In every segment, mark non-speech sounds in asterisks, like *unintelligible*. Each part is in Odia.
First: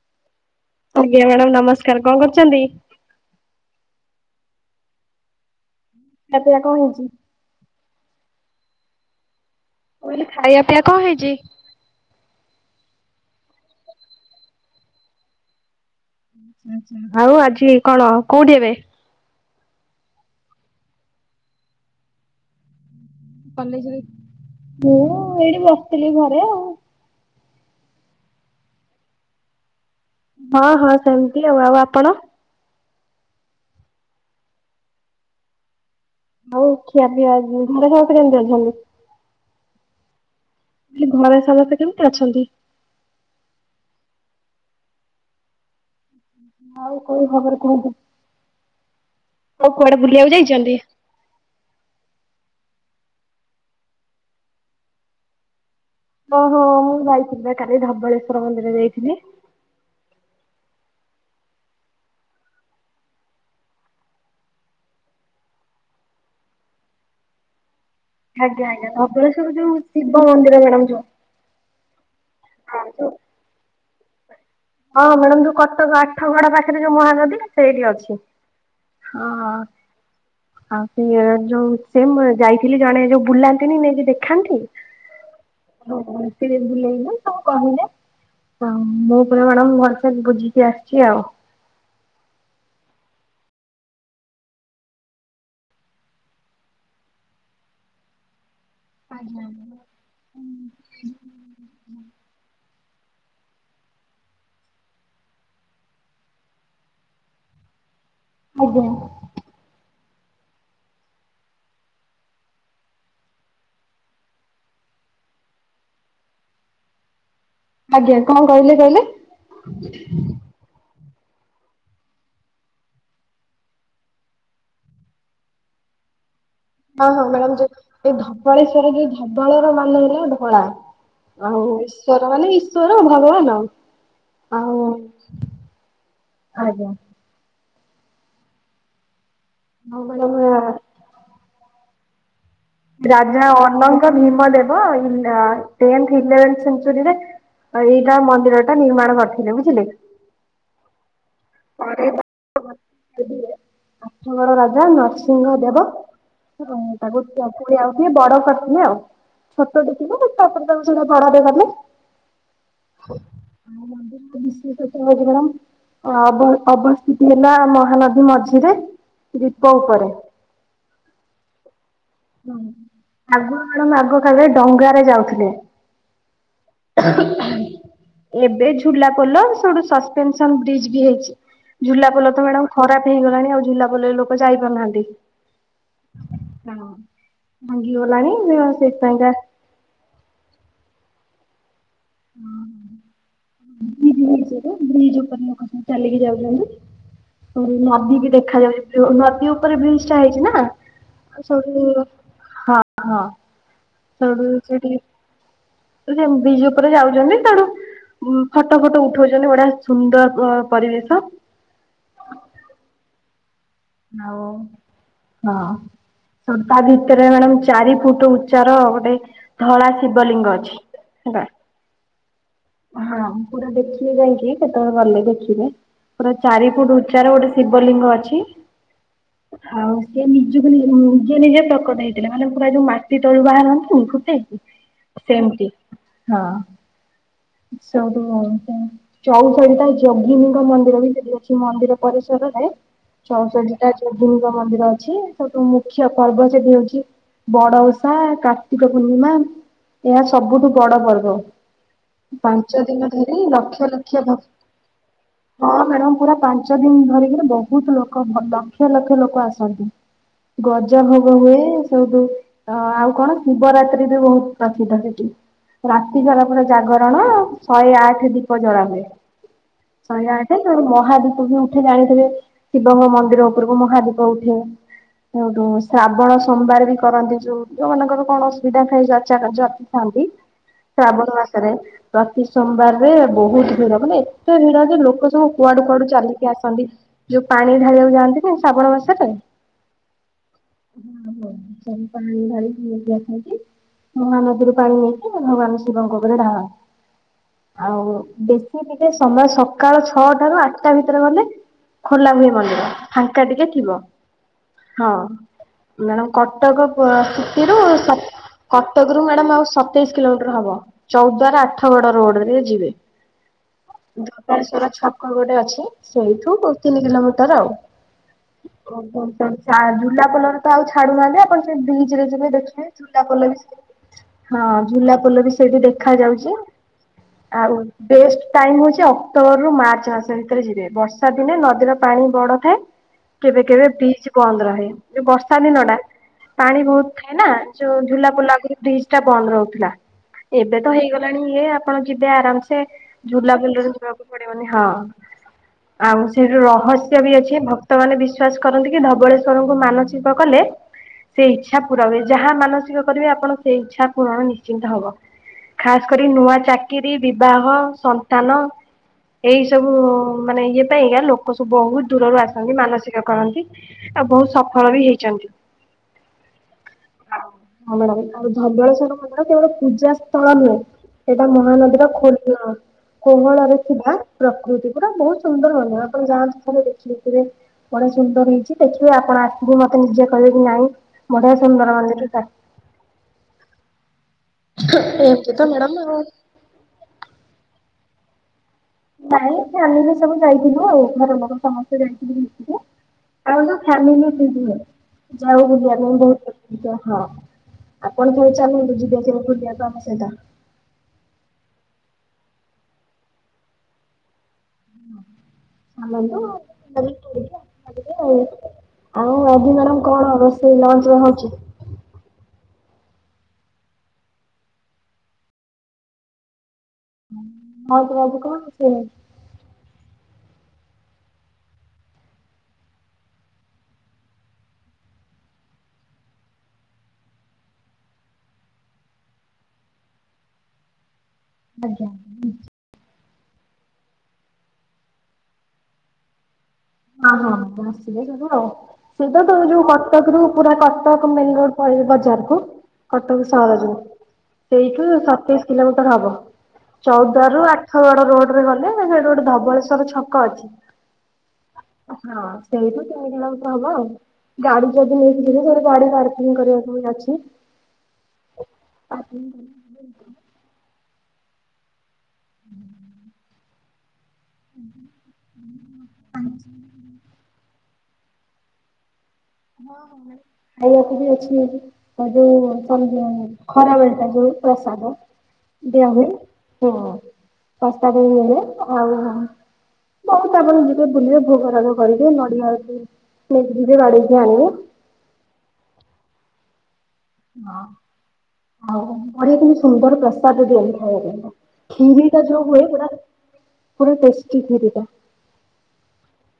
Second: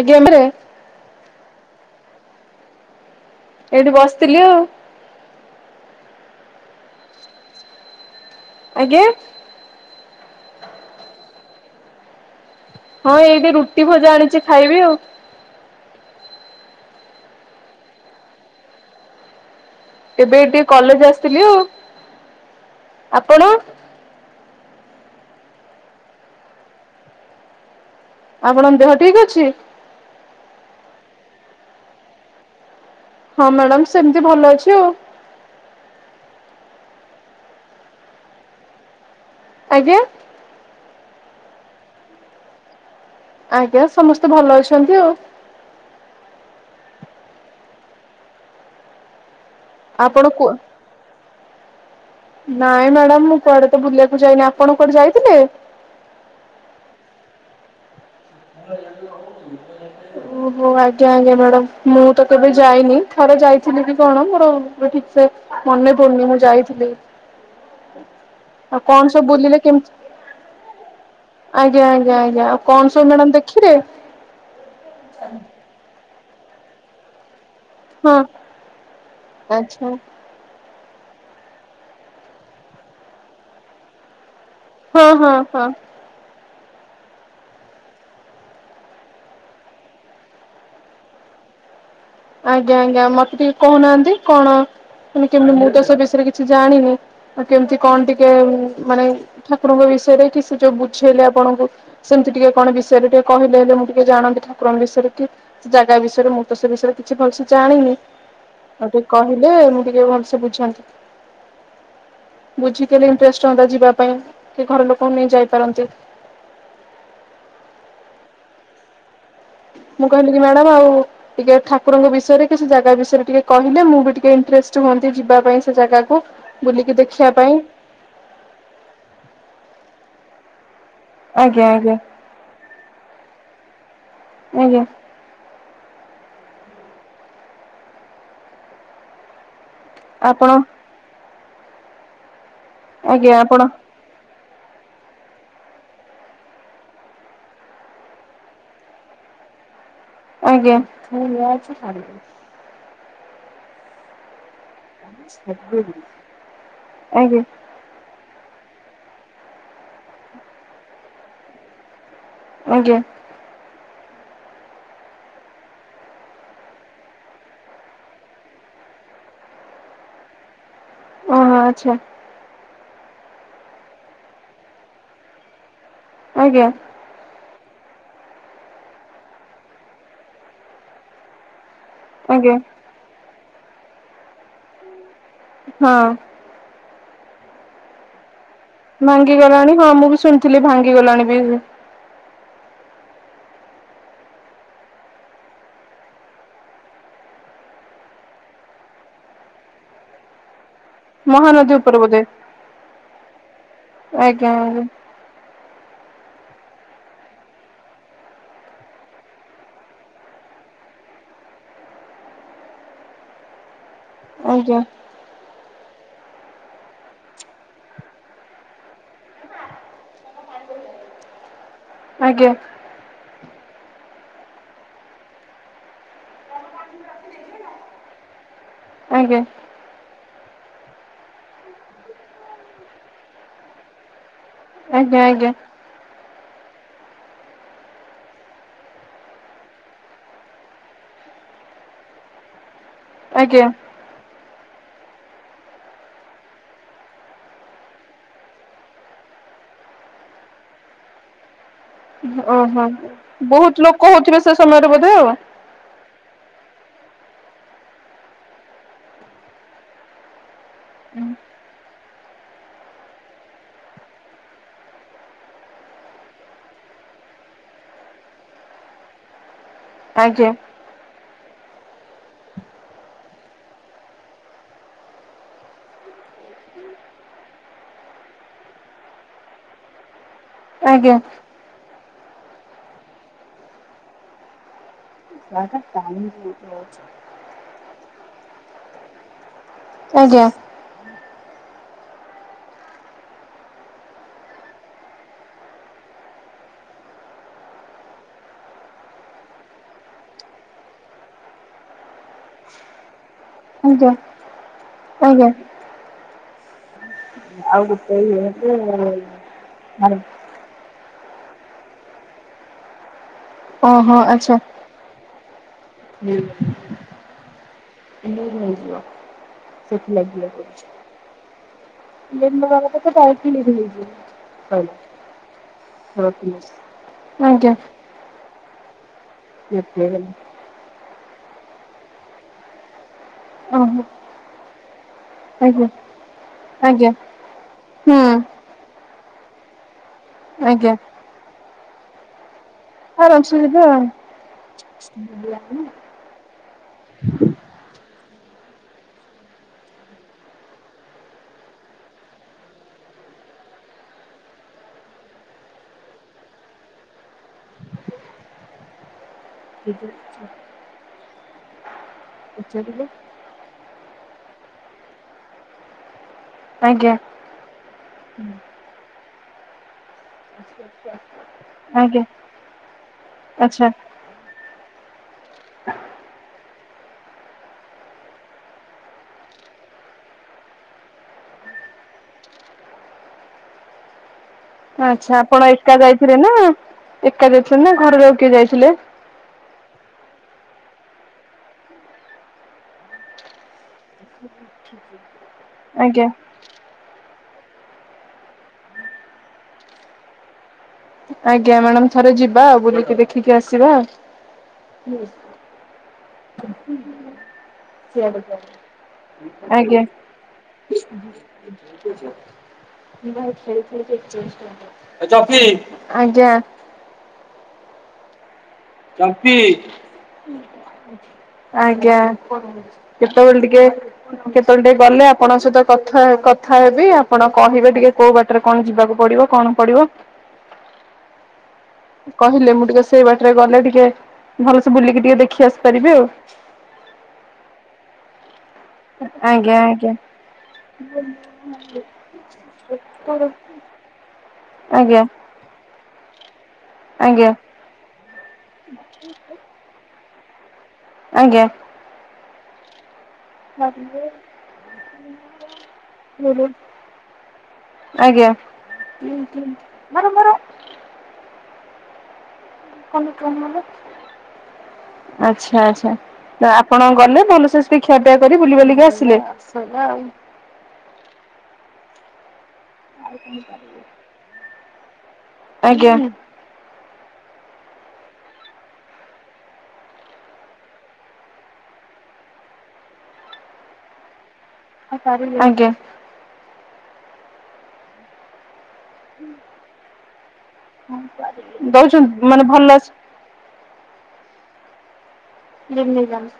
ଆଜ୍ଞା ମ୍ୱିରେ। ଆଜ୍ଞା ମ୍ୟାଡାମ ନମସ୍କାର କଁ କରଚନ୍ତି? ଏଇଠି ବସଥିଲି ଆଉ। ଖିଆ ପିଆ କଁ ହେଇଚି? ଆଜ୍ଞା ମୁ କହିଲି ଖାଇଆ ପିଇଆ କଁ ହେଇଚି? ହଁ ଏଇଠି ରୁଟି ଭଜା ଆଣିଚି ଖାଇବି ଆଉ। ଆଛା ଆଉ ଆଜି କଣ କୋଉଠି ଏବେ? ଏବେ ଏଇ ଟିକେ କଲେଜ ଆସିଥିଲି ଆଉ। ଆପଣ କଲେଜରେ ମୁଁ ଏଇଠି ବସଥିଲି ଘରେ ଆଉ। ଆପଣଙ୍କ ଦେହ ଠିକ ଅଛି? ହଁ ହଁ ସେମତି ଆଉ ଆଉ ଆପଣ? ହଁ ମ୍ୟାଡ଼ାମ ସେମିତି ଭଲ ଅଛି ଆଉ। ହୋଉ ଖିଆ ପିଇଆ ଆଜି ଘରେ ସମସ୍ତେ କେମିତି ଅଛନ୍ତି? ଆଜ୍ଞା ହେ ଘରେ ସମସ୍ତେ କେମତି ଅଛନ୍ତି? ଆଜ୍ଞା ସମସ୍ତେ ଭଲ ଅଛନ୍ତି ଆଉ। ଆଉ କୋଉ ଖବର କୁହନ୍ତୁ ଆଉ କୁଆଡେ ଆପଣ ବୁଲିବାକୁ କୁ ଯାଇଚନ୍ତି? ନାଇଁ ମ୍ୟାଡାମ ମୁଁ କୁଆଡେ ତ ବୁଲିବାକୁ ଯାଇନି ଆପଣ କୁଆଡେ ଯାଇଥିଲେ? ଓହୋ ମୁଁ ଯାଇଥିଲି ପା କାଲି ଧବଳେଶ୍ଵ ହୁଁ। ଓହୋ ଆଜ୍ଞା ଆଜ୍ଞା ମ୍ୟାଡାାମ ମୁଁ ତ କେବେ ଯାଇନି ଥରେ ଯାଇଥିଲି କି କଣ ମୋର ଠିକ ସେ ମନେ ପଡନି ମୁଁ ଯାଇଥିଲି। ଆଜ୍ଞା ଆଉ ଆଜ୍ଞା କଣ ସବୁ ଧବଳେଶ୍ୱର ବୁଲିଲେ ଯୋଉ କେମତି ଶିବ ମନ୍ଦିର ମ୍ୟାଡାମ ଯୋଉ। ଆଜ୍ଞା ଆଜ୍ଞା ଆଜ୍ଞା ଆଉ କଣ ସ ହମ ଦେଖିରେ ହଁ ମ୍ୟାଡ଼ାମ ଯୋଉ କଟକ ଆଠ ଗଡ ପାଖରେ ଯୋଉ ମହାନଦୀ ସେଇଠି ହଁ ଅଛି ହଁ। ଆଚ୍ଛା ଆଉ ସିଏ ଯୋଉ ସେମ ଯାଇଥିଲି ଜଣେ ଯୋଉ ବୁଲାନ୍ତିନି ନେଇକି ଦେଖାନ୍ତି ହଁ ହଁ ହଁ। ହିଥିରେ ବୁଲେଇବ ତାଙ୍କୁ କହିଲେ ମୁଁ ପୁରା ମ୍ୟାଡ଼ାମ ଭଲସେ ବୁଝିକି ଆସିଛି ଆଉ। ଆଜ୍ଞା ଆଜ୍ଞା ମତେ ଟିକେ କହୁନାହାନ୍ତି କଣ? ତମେ କେମତି ମୁଁ ଦୋଷ ବିଷୟରେ କିଛି ଜାଣିନି ଆଉ କେମିତି କଣ ଟିକେ ମାନେ ଠାକୁରଙ୍କ ବିଷୟରେ କି ସେ ଯୋଉ ବୁଝେଇଲେ ଆପଣଙ୍କୁ ସେମିତି ଟିକେ କଣ ବିଷୟରେ ଟିକେ କହିଲେ ହେଲେ ମୁଁ ଟିକେ ଜାଣନ୍ତି ଠାକୁରଙ୍କ ବିଷୟରେ କି ସେ ଜାଗା ବିଷୟରେ ମୁଁ ତ ସେ ବିଷୟରେ କିଛି ଭଲସେ ଜାଣିନି ଆଜ୍ଞା ଆଉ ଟିକେ କହିଲେ ମୁଁ ଟିକେ ଭଲସେ ବୁଝନ୍ତି। ବୁଝିଥିଲେ ଇଣ୍ଟଷ୍ଟ ହୁଅନ୍ତା ଯିବା ପାଇଁ କି ଘର ଲୋକଙ୍କୁ ନେଇ ଯାଇପାରନ୍ତି। ଆଜ୍ଞା। କଣ କହିଲେ କହିଲେ? ମୁଁ କହିଲି କି ମ୍ୟାଡ଼ାମ ଆଉ ଟିକେ ଠାକୁରଙ୍କ ବିଷୟରେ କି ସେ ଜାଗା ବିଷୟରେ ଟିକେ କହିଲେ ମୁଁ ବି ଟିକେ ଇଣ୍ଟରେଷ୍ଟ ହୁଅନ୍ତି ଯିବା ପାଇଁ ସେ ଜାଗାକୁ। ବୁଲିକି ହଁ ହଁ ଦେଖିବା ମ୍ୟାଡାମ ପାଇଁ। ଯୋଉ ଏଇ ଧବଳେଶ୍ଵର ଯୋଉ ଧବଳର ମାନ ହେଲା ଧଳା ଆଉ ଆଜ୍ଞା ଆଜ୍ଞା ଈଶ୍ବର ମାନେ ଈଶ୍ବର ଉ ଭଗବାନ ଆଉ। ଆଜ୍ଞା। ଆଜ୍ଞା। ହଁ ଆପଣ *unintelligible* ଆଜ୍ଞା ରାଜା ଆପଣ ଅନଙ୍କଭୀମଦେବ ଇ ଟେନ୍ଥ ଇଲେଭେନ୍ ସେନ୍ଚୁରିରେ ଏଇଟା ମନ୍ଦିର ଟା ନିର୍ମାଣ କରିଥିଲେ। ବୁଝିଲେ। ଆଜ୍ଞା। ଆ *unintelligible* ଆଠଗଡ ରାଜା ନରସିଂହ ଦେବ ତାକୁ ଆଜ୍ଞା *unintelligible* ପୁଣି ଆଉ ଟିକେ ବଡ କରିଥିଲେ ଆଉ ଛୋଟ ଥିଲା, ପୁଣି ତାଙ୍କୁ ସେଟା ବଡରେ କଲେ। ଆଜ୍ଞା। *unintelligible* ଅବ ଅବସ୍ଥିତି ହେଲା ମହାନଦୀ ମଝିରେ, ଦୀପ ଉପରେ। ହଁ ଆଛା। ଆଗ କାଳେ ଆଗକାଲିରେ ଡଙ୍ଗା ରେ ଯାଉଥିଲେ। ଆଜ୍ଞା। ଏବେ ଝୁଲା ପୋଲ ସଠୁ ସସପେନସନ ବ୍ରିଜ ବି ହେଇଛି। ଝୁଲାପୋଲ ତ ଆଜ୍ଞା ମ୍ୟାଡାମ ଖରାପ ହେଇଗଲାଣି, ଆଉ ଝୁଲାପୋଲରେ ଲୋକ ଯାଇପାରୁନାହାନ୍ତି। ହଁ। ହଁ। ଭାଙ୍ଗି ଗଲାଣି। ଭାଙ୍ଗି ଗଲାଣି ହଁ ମୁଁ ବି ଶୁଣିଥିଲି ଭାଙ୍ଗି ଗଲାଣି ବି। ବ୍ରିଜ ହେଇଚି ଗୋଟେ ବ୍ରିଜ ଉପରେ ଲୋକ ସବୁ ଚାଲିକି ଯାଉଛନ୍ତି। ନଦୀ କି ଦେଖାଯାଉଛି ନଦୀ ଉପରେ ବ୍ରିଜ ଟା ହେଇଛି ନା? ମହାନଦୀ ଉପରେ ବୋଧେ ହଁ ହଁ। ସେଠୁ ଆଜ୍ଞା ଆଜ୍ଞା ସେଠିକେ ସେ ବ୍ରିଜ ଉପରେ ଯାଉଛନ୍ତି ତେଣୁ ଉ ଫଟୋ ଫଟ ଉଠଉଛନ୍ତି ବଢିଆ ସୁନ୍ଦର ପରିବେଶ। ହଉ ଆଜ୍ଞା। ହଁ। ତା ଭିତରେ ମ୍ୟାଡମ ଚାରି ଫୁଟ ଉଚ୍ଚାର ଗୋଟେ ଧଳା ଶିବଲିଙ୍ଗ ଅଛି। ହେଲା। ଆଜ୍ଞା। ହଁ ପୁରା ଦେଖିବେ ଯାଇକି କେତେବେଳେ ଗଲେ ଦେଖିବେ। ପୁରା ଚାରି ଫୁଟ ଉଚ୍ଚାର ଗୋଟେ ଶିବଲିଙ୍ଗ ଅଛି। ଆଜ୍ଞା। ଆଉ ସିଏ ନିଜକୁ ନିଜେ ନିଜେ ପ୍ରକଟ ହେଇଥିଲା। ମାନେ ପୁରା ଯୋଉ ମାଟି ତଳୁ ବାହାରନ୍ତି ଫୁଟେଇକି। ଆଜ୍ଞା ଆଜ୍ଞା ସେମତି, ହଁ ସବୁ ଚଉଷଠି ଟା ଯଗିନୀଙ୍କ ମନ୍ଦିର ବି ସେଠି ଅଛି। ମନ୍ଦିର ପରିସରରେ ଆଜ୍ଞା ଚଉଷଠି ଯୋଗିନୀଙ୍କ ମନ୍ଦିର ଅଛି। ସବଠୁ ମୁଖ୍ୟ ପର୍ବ ସେଠି ହଉଛି ବଡଓଷା, କାର୍ତ୍ତିକ ପୂର୍ଣ୍ଣିମା ଏହା ସବୁଠୁ ବଡ ପର୍ବ। ପାଞ୍ଚ ଓହୋ ଦିନ ଧରି ବହୁତ ଲକ୍ଷ ଲୋକ ଲକ୍ଷ ଭ ହଉଥିବେ ସେ ସମୟରେ ବୋଧେ ଆଉ ହଁ ମ୍ୟାଡାମ ପୁରା ପାଞ୍ଚ ଦିନ ଧରିକିରି ବହୁତ ଲୋକ ଭ ଲକ୍ଷ ଲକ୍ଷ ଲୋକ ଆସନ୍ତି। ଗଜ ହୋଗ ହୁଏ ସବୁ ତ ଆଉ କଣ ଶିବରାତ୍ରି ବି ବହୁତ ପ୍ରସିଦ୍ଧ ସେଠି। ରାତିସାରା ପୁରା ଜାଗରଣ ଶହେ ଆଠ ଦୀପ ଜଳା ହୁଏ। ଶହ ଆଜ୍ଞା ଆଠେ ନେହେଲେ ମହାଦୀପ ବି ଉଠେ ଜାଣିଥିବେ ଶିବଙ୍କ ମନ୍ଦିର ଉପ ଉପରକୁ ମହାଦୀପ ଉଠେ। ସେଉଠୁ ଶ୍ରାବଣ ସୋମବାର ବି କରନ୍ତି ଯୋଉ ଯୋଉ ମାନଙ୍କର କଣ ଅସୁବିଧା ହେଇଚି *unintelligible* ଥାନ୍ତି। ଆଜ୍ଞା ଶ୍ରାବଣ ମାସରେ ପ୍ରତି ସୋମବାରରେ ବହୁତ ଭିଡ ମାନେ ଏତେ ଭିଡ ଯେ ଲୋକ ସବୁ କୁଆଡୁ କୁଆଡୁ ଚାଲିକି ଆସନ୍ତି ଯୋଉ ପାଣି ଢାଳିବାକୁ ଯାଆନ୍ତିନି ଶ୍ରାବଣ ମାସରେ ଆଜ୍ଞା। ସବୁ ପାଣିଢାଳିକି *unintelligible* ଆସନ୍ତି। ମହାନଦୀରୁ ପାଣି ନେଇକି ଭଗବାନ ଶିବଙ୍କ ଉପରେ ଢାଳ। ଆଉ ବେଶୀ ଟିକେ ସମୟ ସକାଳ ଛଅଟାରୁ ଆଠଟା ଭିତରେ ଗଲେ ଖୋଲା ହୁଏ ମନ୍ଦିର। ଫାଙ୍କା ଟିକେ ଥିବ ଆଜ୍ଞା ହଁ ଆଜ୍ଞା ମ୍ୟାଡ଼ମ୍ କଟକ ସେଥିରୁ ସତ କଟକରୁ ମ୍ୟାଡାମ ଆଉ ସତେଇଶ କିଲୋମିଟ ହବ ଚୌଦ୍ୱାର ଆଠଗଡ ରୋଡରେ ଯିବେ। ଓହୋ ଆଚ୍ଛା ଧବଳେଶ୍ଵର ଛକ ଗୋଟେ ଅଛି ସେଇଠୁ ଦୋ ତିନି କିଲୋମିଟର ଆଉ। ଓହୋ ଚା ଝୁଲାପୋଲରେ ତ ଆଉ ଛାଡୁନାହାନ୍ତି ଆପଣ ସେ ବ୍ରିଜରେ ଯିବେ ଦେଖିବେ। ଝୁଲା ପୋଲ ବି ସେ ହଁ ଝୁଲା ପୋଲ ବି ସେଇଠି ଦେଖାଯାଉଛି। ଆଜ୍ଞା। ବେଷ୍ଟ ଟାଇମ୍ ହେଉଛି ଅକ୍ଟୋବରରୁ ମାର୍ଚ୍ଚ ମାସ ଭିତରେ ଯିବେ ବର୍ଷା ଦିନେ ନଦୀର ପାଣି ବଡ଼ ଥାଏ। କେବେ କେବେ ଓହୋ ବିଚ ବନ୍ଦ ରହେ ଯୋଉ ବର୍ଷା ଆଜ୍ଞା ଦିନଟା। ପାଣି ବହୁତ ଆଜ୍ଞା ଥାଏ ନା ଯୋଉ ହୁଁ ଝୁଲା ପୋଲ ଆଗରୁ ବ୍ରିଜ ଟା ବନ୍ଦ ରହୁଥିଲା। ଏବେ ତ ଆଜ୍ଞା ହେଇଗଲାଣି ଇଏ ଆପଣ ଯିବେ ଆରାମ ସେ ସେ ଆରାମସେ ଯିବେ ଝୁଲାପୋଲରେ ଆଉ ଯିବାକୁ ପଡିବନି ହଁ ଆଉ ସେଠୁ ରହସ୍ୟ ବି ଅଛି ଭକ୍ତମାନେ ବିଶ୍ୱାସ କରନ୍ତି କି ଧବଳେଶ୍ୱରଙ୍କୁ ମାନଚିକ କଲେ ସେ ଇଚ୍ଛା ପୁରା ହୁଏ। ଯାହା ମାନସିକ କରିବେ ଆପଣ ସେ ଇଚ୍ଛା ପୂରଣ ନିଶ୍ଚିନ୍ତ ହବ। ଖାସ କରି ନୂଆ ଚାକିରି ବିବାହ ସନ୍ତାନ ଏଇସବୁ ମାନେ ଇଏ ପାଇଁକା ଲୋକ ସବୁ ବହୁତ ଦୂରରୁ ଆସନ୍ତି ମାନସିକ କରନ୍ତି। ଆଉ ବହୁତ ସଫଳ ବି ହେଇଛନ୍ତି। ଆଜ୍ଞା ହଁ ମ୍ୟାଡ଼ମ ଆଉ ଧବଳେଶ୍ୱର ମନ୍ଦିର କେବଳ ପୂଜା ସ୍ଥଳ ନୁହେଁ। ଏଇଟା ମହାନଦୀର ଆଜ୍ଞା ଖୋଲ କୋହଳରେ ଆଚ୍ଛା ଥିବା ପ୍ରକୃତି ପୁରା ବହୁତ ସୁନ୍ଦର ବନ ଆପଣ ଯାଆନ୍ତୁ ଥରେ ଦେଖିବେ। ବେ ବଢିଆ ସୁନ୍ଦର ହେଇଛି ଦେଖିବେ ଆପଣ ଆସିବେ ମତେ ନିଜେ କହିବେ କି ନାଇଁ ବଢ଼ିଆ ସୁନ୍ଦର ମାନେ *unintelligible* ଆଛା ଏମିତି ତ ଆପଣ ମ୍ୟାଡ଼ାମ ଏକା ଆଉ। ଯାଇଥିଲେ ନା ଏକା ଯାଇଥିଲେ ନା ଘରେ ଲୋକ କିଏ ଯାଇଥିଲେ? ନାଇଁ ଫ୍ୟାମିଲି ସବୁ ଯାଇଥିଲୁ ଆଉ ଘର ଲୋକ ସମସ୍ତେ ଯାଇଥିଲୁ ମିଶିକ। ଆମେ ସବୁ ଫ୍ୟାମିଲି *unintelligible* ଯାଉ ବୋଲିିବା ପାଇଁ ଆଜ୍ଞା ବହୁତ *unintelligible* ହଁ ଆପଣ ଥରେ ଚାଲନ୍ତୁ ଯିବ ସବୁ ବୁଲିବାକୁ ଆମ ସହିତ। ଆଜ୍ଞା ମ୍ୟାଡାମ ଥରେ ଯିବା ବୁଲିକି ଦେଖିକି ଆସିବା। ଚାଲନ୍ତୁ *unintelligible* ବୁଲିକି ଆସିବା ଟିକେ ଆଉ। ଆଉ ଆଜି ମ୍ୟାଡାମ କଣ ରୋଷେଇ ଲଞ୍ଚ ରେ ହଉଛି? ଏଚମ୍ପି ଆଜ୍ଞା। ଆଉ ଘରୁ କଣ ରୋଷେଇ କରିଥିଲେ? ଚମ୍ପି ଆଜ୍ଞା। କେତୋ ବେଳେ ଟିକେ କେତେବେଳେ ଟିକେ ଗଲେ ଆପଣଙ୍କ ସହିତ କଥା କଥା ହେବି ଆପଣ କହିବେ ଟିକେ କୋଉ ବାଟ। ରେ କଣ ଯିବାକୁ ପଡିବ କଣ ପଡିବ। କହିଲେ ମୁଁ ଟିକେ ସେଇ ବାଟରେ ଗଲେ ଟିକେ ଭଲସେ ବୁଲିକି ଟିକେ ଦେଖି ଆସି ପାରିବି ଆଉ। ହଁ ହଁ ଆପଣ ଆସି ବେ ଯିବୁ ଆଉ। ସିଧା ତମ ଆଜ୍ଞା ଯୋଉ ଆଜ୍ଞା କଟକ ରୁ ପୁରା କଟକ ମେନେ ରୋଡ ପଡିଚି ବଜାର କୁ। କଟକ ସହର ରୁ ସେଇଠୁ ଆଜ୍ଞା ସତେଇଶ କିଲୋମିଟର ହବ ଚଉଦ୍ୱ ଆଜ୍ଞା ରୁ ଆଠ୍ ଆଠଗଡ଼ ରୋଡରେ ରେ ଗଲେ ସେଇଠୁ ଗୋଟେ ଧବଳେଶ୍ଵର ଛକ ଅଛି। ଆଜ୍ଞା। ହଁ ସେଇଠୁ ସେଉଠୁ ତିନି କିଲୋ ମି ହବ ଗାଡି ଯଦି ନେଇକି ଯିବୁ ସେଇଠି ଗାଡି ପାର୍କିଂ ଙ୍ଗି କରିବାକୁ ଵି ଅଛି। ଆଜ୍ଞା। ହରେ ମୋର। ହୁଁ ଆଚ୍ଛା ଆଛା ତ ଆପଣ ଗଲେ ତାପରେ ସେ ଟିକେ ଖିଆପିଆ କରି ବୁଲିବାଲିକି ଆସିଲେ। ହଁ ଖାଇବାକୁ ବି ଅଛି ତାର ଯୋଉ ଖରା ବେଳଟା ଯୋଉ। ପ୍ରସାଦ ଦଆ ଆଜ୍ଞା ହୁଏ। ହୁଁ ପ୍ରସାଦ ଦେଲେ ଆଉ ହଁ। ବହୁତୁ ଆପଣ ଯିବେ ବୁଲିବେ ଭୋଗରାଗ କରିବେ ନଡିଆ ଆଛି ନେଇକି ଯିବେ ବାଡେଇକି ଆଣିବେ। ହଁ ସାରିଲେ ଆଜ୍ଞା। ହଁ ଆଉ ଅଡେଇ କିମିତି ସୁନ୍ଦର ପ୍ରସାଦ ଦିଅନ୍ତି। ଖିରି ଟା ଦଉଛନ୍ତି ଯୋଉ ମାନେ ହୁଏ ଭଲ ପୁରା ପୁରା ଟେଷ୍ଟି ଖିରି ଟା। ଦିଲ୍ଲୀ ବ୍ରାଞ୍ଚ।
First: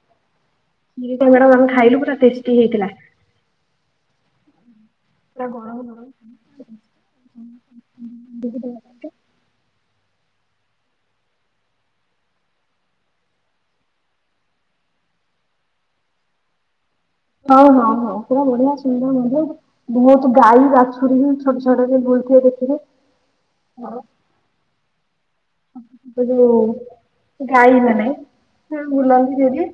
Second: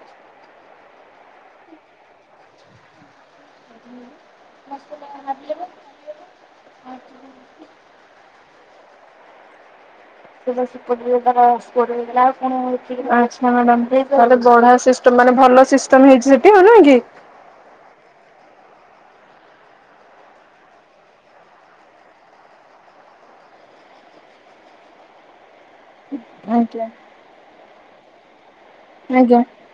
ଖିରିଟା ମଡାମ୍ ଆମେ ଖାଇଲୁ ପୁରା ଟେଷ୍ଟି ହେଇଥିଲା। *inaudible* ସେଟା ଗରମ ନଗର। ଶିତଦିନରେ ତାର ପୁଅଟେ ହେଇଥିଲା ପୁଣି ଵଢା ଅଛି। *inaudible* ତମାନେ ଭଲ ସିଷ୍ଟମ ହେଇଚି ହେଟି ନୁହେଁ କି। ହଉ ହଉ ହଉ ବଢିଆ ସୁନ୍ଦର ମଧ୍ୟ। ବୋହତୁ ଗାଈ ବା ଛୁରୀ ଛୋଟ ଛୋଟ ଯୋଉ ବୁଲୁଥୁବେ ଦେଖିବେ। ସେ ଯୋଉ ଆଜ୍ଞା ଗାଈ ମାନେ ସେ ବୁଲନ୍ତି ଆଜ୍ଞା ସେଠି।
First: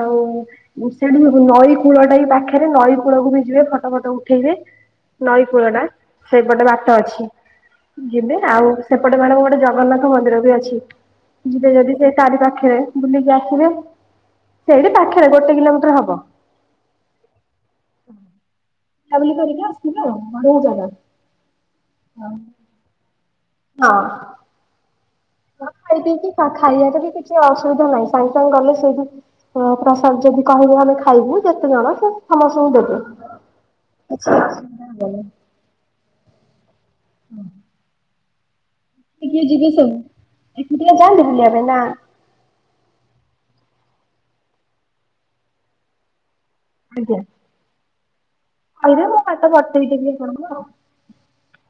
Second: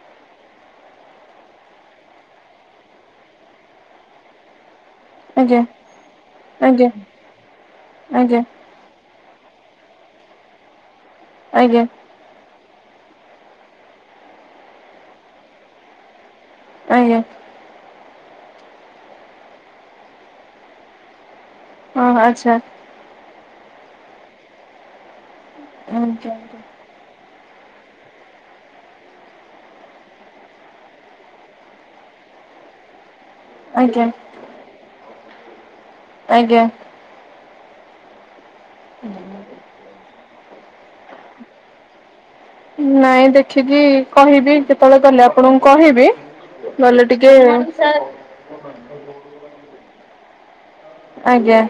ଆଉ। ସେଇଠି ନଈ କୂଳ ଟା ବି ପାଖରେ ନଈ କୂଳକୁ ବି ଯିବେ ଫଟ ଫଟ ଉଠେଇବେ। ନଈ ଆଜ୍ଞା ଫୂଳ ଟା ସେପଟେ ଆଜ୍ଞା ବାଟ ଅଛି ଯିବେ ଆଜ୍ଞା ଆଉ ସେପଟେ ଗଲେ ଗୋଟେ ଯ ଜଗନ୍ନାଥ ମନ୍ଦିର ବି ଅଛି। ଯିବେ ଆଜ୍ଞା ଯେଦି ସେ ତାରି ପାଖେରେ ବୁଲିକି ଆସିବେ। ସେଇଠି ପାଖେରେ ଗୋଟେ କିଲୋମିଟର ହବ। ଆଜ୍ଞା। ବୁଲା ବୁଲି କରିକି ଆସିବେ ଆଉ ବଢିଆ ଜାଗା। ହଁ ଆଚ୍ଛା। ହଁ। ହଁ ଖାଇ ପିକି ଆଜ୍ଞା ଖାଇବାରେ ବି କିଛି ଅସୁବିଧା ନାହିଁ ସାଙ୍ଗେ ସାଙ୍ଗେ ଗଲେ ସେ ବି ପ୍ରସାଦ ଯଦି କହିବେ ଆମେ ଖାଇବୁ ଯେତେ ଜଣ ସେ ସମସ୍ତଙ୍କୁ ଦେବେ। ଆଜ୍ଞା। କିଛି ଅସୁବିଧା ହବନି ଆଜ୍ଞା। କିଏ କିଏ ଯିବେ ସୁନ ଏକୁଟିଆ ଯାଆନ୍ତି ବୁଲିବା ପାଇଁ ନା ନାଇଁ ଦେଖିକି କହିବି କେତେବେଳେ ଗଲେ ଆପଣଙ୍କୁ କହିବି ଗଲେ ଟିକେ ସାର କହିଲେ ମୁଁ ବାଟ ବତେଇି ଦେବି ଆପଣଙ୍କୁ ଆଉ। ଆଜ୍ଞା।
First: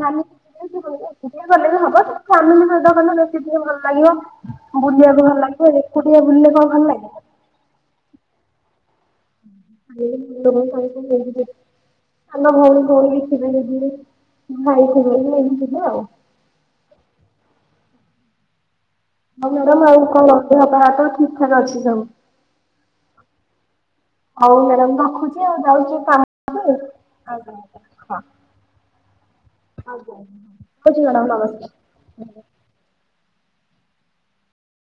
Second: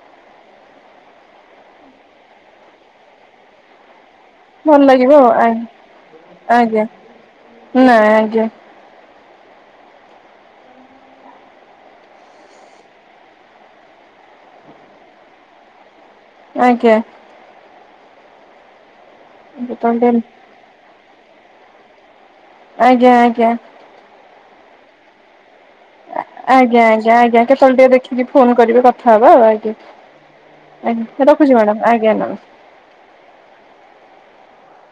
ହଁ ଏକୁଟିଆ ଗଲେ ବି ହବ କିନ୍ତୁ ଫାମିଲି ସହିତ ଗଲେ ବେଶୀ ଟିକେ ଭଲ ଲାଗିବ। ଭଲ ଲାଗିବ ବୁଲିଆକୁ ଭଲ ଆଉ ଲାଗିବ ଏକୁଟିଆ ବୁଲିଲେ କଣ ଭଲ ଲାଗେ? ନା ଆଜ୍ଞା। *inaudible* ସାନ ଭଉଣୀ ଫଉଣୀ ବି ଥିବେ ଯଦି ଭାଇ ଥିବେ ବି ଯିବ ଆଉ। ଆଜ୍ଞା। ହଁ ମ୍ୟାଡାମ ଆଉ କଣ ଦେହ ପା ତ ଠିକ ଠାକ ଅଛି ସବୁ। ଆଜ୍ଞା ଆଜ୍ଞା। ହଉ ମ୍ୟାଡାାମ ରଖୁଚି ଆଉ ଯାଉଚି ଆଜ୍ଞା ଆଜ୍ଞା ଆଜ୍ଞା କେତେବେଳେ ଟିକେ ହଁ ଦେଖିକି ଫୋନ କରିବେ କଥା ହବା ଆଉ ଆଜ୍ଞା। ଆ ଆଜ୍ଞା ରହୁଛି ମ୍ୟାଡ଼ାମ ରଖୁଚି ମ୍ୟାଡାମ ଆଜ୍ଞା ନମସ୍କାର। ନମସ୍